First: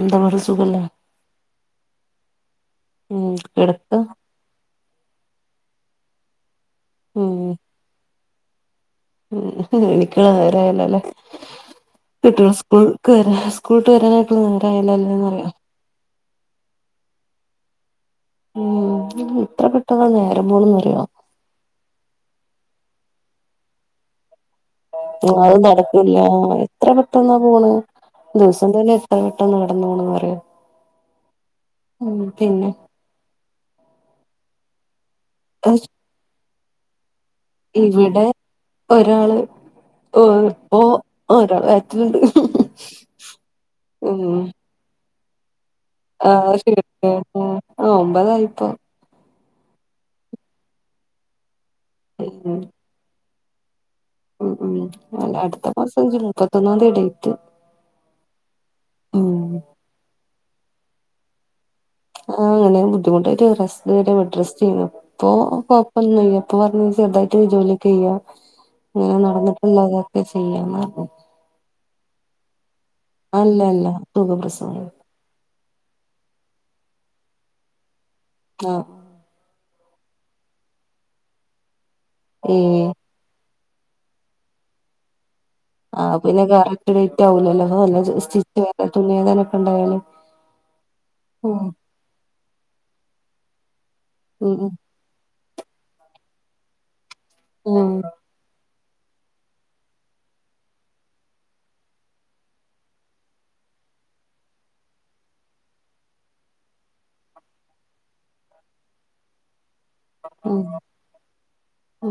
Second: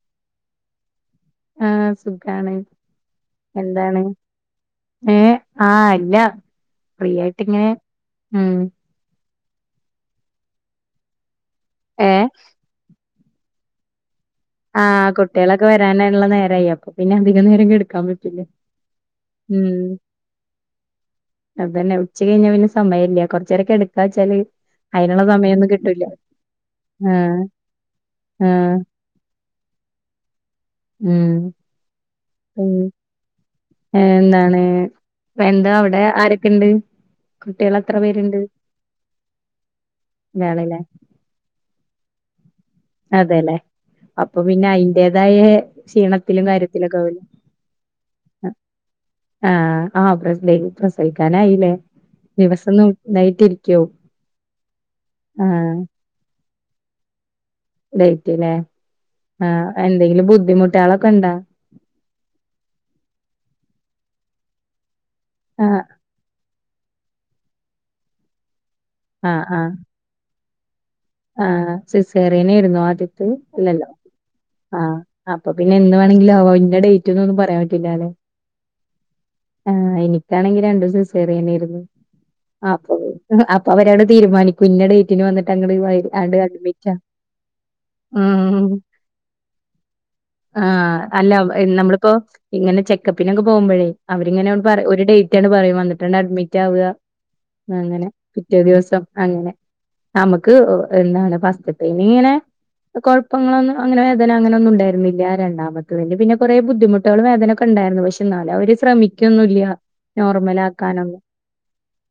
എന്താ അവ്ട സുഖല്ലേ ആഹ് സുഖാണ് ഉം കിടക്ക എന്താണ് ഏഹ് ആഹ ഇല്ല ഫ്രീ ഉം ആയ്ട്ടിങ്ങനെ ഉം എ എനിക്കൊന്ന് വിളിക്കണ നേ രായല്ലല്ല ഏ കിട്ടികള് സ്കൂൾക്ക് വെരാന സ്കൂൾ വിട്ട് വെരാനായ് ആഹ് കുട്ടികളക്ക വരാനായ്ട്ടുള്ള നേരായി അപ്പ പിന്ന അധിക നേരം കെട്ക്കാം പറ്റു ഉം എത്ര പെട്ടന്ന നേരം പോണ്ന്നറിയോ അതന്നെ ഉച്ചകയ്ഞ്ഞ പിന്ന സമയല്ല കൊറച്ചെരം കെടക്ക വെച്ചാല് അയിനുള്ള അതും സമയൊന്നും കിട്ടൂല നടക്കൂല്ല എത്ര പെട്ടന്ന ആഹ് പോണ് ദിവസം ആഹ് തന്നെ എത്ര പെട്ടന്ന കടന്ന് പോണന്നറിയോ ഉം ഉം പിന്നെ ഏഹ എന്താണ് പ്പ എന്താ അവ്ടെ ആരക്ക്ണ്ട് ഇവ്ടെ ഒരാള് ഓൽ ഇയാളല്ലേ ഇപ്പോ ഒരാള് വയറ്റ്ല്ണ്ട് അതെല്ലെ അപ്പ പിന്നെ അയ്ന്റേതായേ ആ ക്ഷീണത്തിലും ശരി കാര്യത്തിലൊക്ക ആവല് ആ ഒമ്പതായിപ്പോ ആഹ് ആഹ് ആഹ് പ്രസ്‌ലെ പ്രസവിക്കാനായ്ല്ലേ ദിവസം നോ ഇതായ്ട്ടിരിക്കാവും ഹ്മ്മ് ഹ്മ്മ് അല്ല അട്ത്ത മാസം ജുൺ മുപ്പത്തൊന്നാന്തിയാ ഡേറ്റ് ഡെയ്റ്റ്ല്ലേ, ഉം ആഹ് എന്തെങ്കിലും ബുദ്ധിമുട്ടാളൊക്കെ ഇണ്ടോ ആഹ് ഇങ്ങനെ ബുദ്ധിമുട്ടായിട്ട് റെസ്റ്റ് പറയാൻ ബെഡ് റസ്റ്റെനി ഇപ്പൊ കൊ ആഹ് ഴപ്പൊന്നുല്ല ഇപ്പൊ പറഞ്ഞ് ചെറുതായിട്ട് ജോലിയൊക്കെയ്യാ ഇങ്ങനെ ആഹ് ആഹ് നടന്നിട്ടുള്ളതാ ഒക്കെ ചെയ്യാന്ന് പറഞ്ഞ് ആഹ് സിസേറിയനേയിരുന്നു ആദ്യത്തെ അല്ല അല്ല അല്ലല്ലോ സുഖപ്രസവം ആഹ് അപ്പൊ പിന്നെ എന്ന് വേണമെങ്കിലും ആവാ ഇഞ്ഞ ഡേറ്റ് എന്നൊന്നും പറയാൻ പറ്റില്ലാല്ലെ ആഹ് ആഹ് എനിക്കാണെങ്കി രണ്ടും സിസറിയനേന്ന് അപ്പ ഏഹ് പി അപ്പവരാണ്ട് തീരുമാനിക്കും ഇഞ്ഞ ഡേറ്റിന് വന്നിട്ട് അങ്ങട്ട് ആഹ് പിന്നെ കറക്റ്റ് ഡേറ്റ് ആവുലല്ലോ നല്ല സ്റ്റിച്ച് ഉം വ തുന്നിയതാനൊക്കെ ഇണ്ടാവല് ആഹ് അല്ല നമ്മളിപ്പോ ഇങ്ങനെ ചെക്കപ്പിനൊക്കെ പോകുമ്പഴേ അവരിങ്ങനെ ഉം പറ ഒര് ഡേ റ്റ് പറയും വന്നിട്ടാണ്ട് അഡ്മിറ്റാവ, ഉം അങ്ങനെ പിറ്റേ ദിവസം അങ്ങനെ നമുക്ക് എന്താണ് പസ്റ്റ്ത്തെനിങ്ങനെ കൊഴപ്പങ്ങളൊന്നും അങ്ങനെ വേദന അങ്ങനൊന്നും ഉണ്ടായിരുന്നില്ല രണ്ടാമത്തത്തിന് പിന്നെ കൊറെ ബുദ്ധിമു ട്ട്കള് വേദനൊക്കെ ഇണ്ടായിരുന്നു പക്ഷെ ഇന്നാലും അവര് ശ്രമിക്കൊന്നുംല്ല ഉം നോർമലാക്കാനൊന്നും,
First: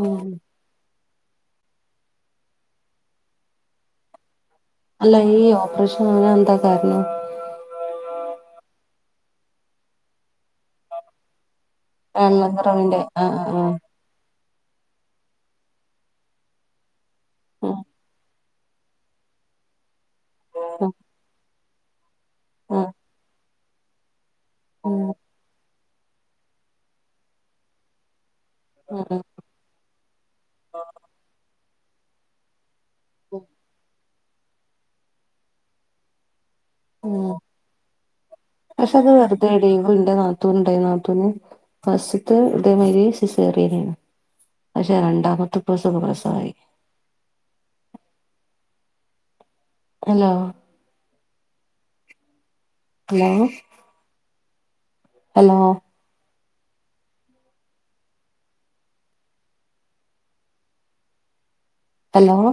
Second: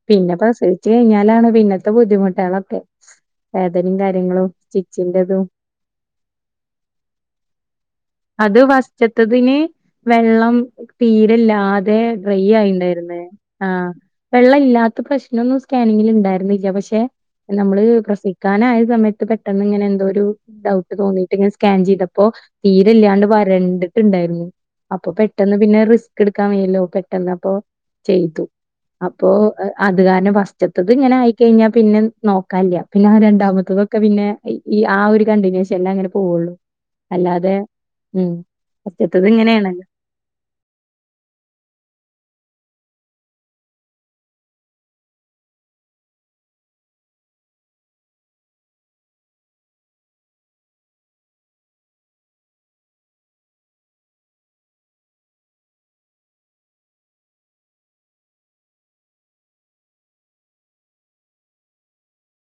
ഉം പിന്നെ പ്രസവിച്ചു കഴിഞ്ഞാലാണ് പിന്നത്തെ ബുദ്ധിമുട്ടേളൊക്കെ വേദനിം കാര്യങ്ങളും അല്ല സ്റ്റിച്ചിന്റെതും ഈ ഓപ്പറേഷന് ആവാൻ എന്താ കാരണം അത് ഫസ്റ്റ്ത്തതിന് വെള്ളം തീരെ ഇല്ലാ തെ ബ്രയ്യായ്ണ്ടായ്ര്ന്ന് ആഹ് വെള്ളം ഇല്ലാത്ത പ്രശ്നൊന്നും സ്കാനിങ്ങില് ഇണ്ടായിരുന്നില്ല പക്ഷെ ആഹ് നമ്മള് പ്രസവി ക്കാനായ സമയത്ത് പെട്ടെന്ന് ഇങ്ങനെ എന്തോരു ആഹ് ഡൗട്ട് തോന്നിയിട്ട് ഇങ്ങനെ സ്കാൻ ചെയ്ത പ്പോ ആഹ് തീര്ല്ലാണ്ട് വരണ്ട്ട്ട്ണ്ടായിരുന്നു അപ്പൊ ആഹ് പെട്ടെന്ന് പിന്നെ റിസ് ക്ക്‌ട്ക്കാൻ വയ്യല്ലോ പെട്ടന്ന് അപ്പൊ ചെയ്തു ഉം അപ്പോ അത് കാരണം പസ്റ്റ്ത്തത് ഇങ്ങനെ ആയിക്കഴിഞ്ഞാൽ പിന്നെ നോക്കാൻല്ല പിന്നെ ആ രണ്ടാമത്തതൊക്കെ പിന്നെ ഈ ആ ഒര് കണ്ടിനേഷൻല്ലാ അങ്ങട്ട് പോവള്ളൂ ഉം അല്ലാതെ ഹ്മ്മ് ഫസ്റ്റ്ത്തത് ഇങ്ങനെണ് ഇണ്ട് നാ നാത്തൂൻ ഇണ്ടായിനി നാത്തൂൻ ഫസ്റ്റ്ത്തെ ഇതേമാതിരി സിസേറിയനേന്നു പക്ഷെ രണ്ടാമത്തെ പ്രസവം പ്രസവായി ഹലോ ഹലോ ഹലോ ഹലോ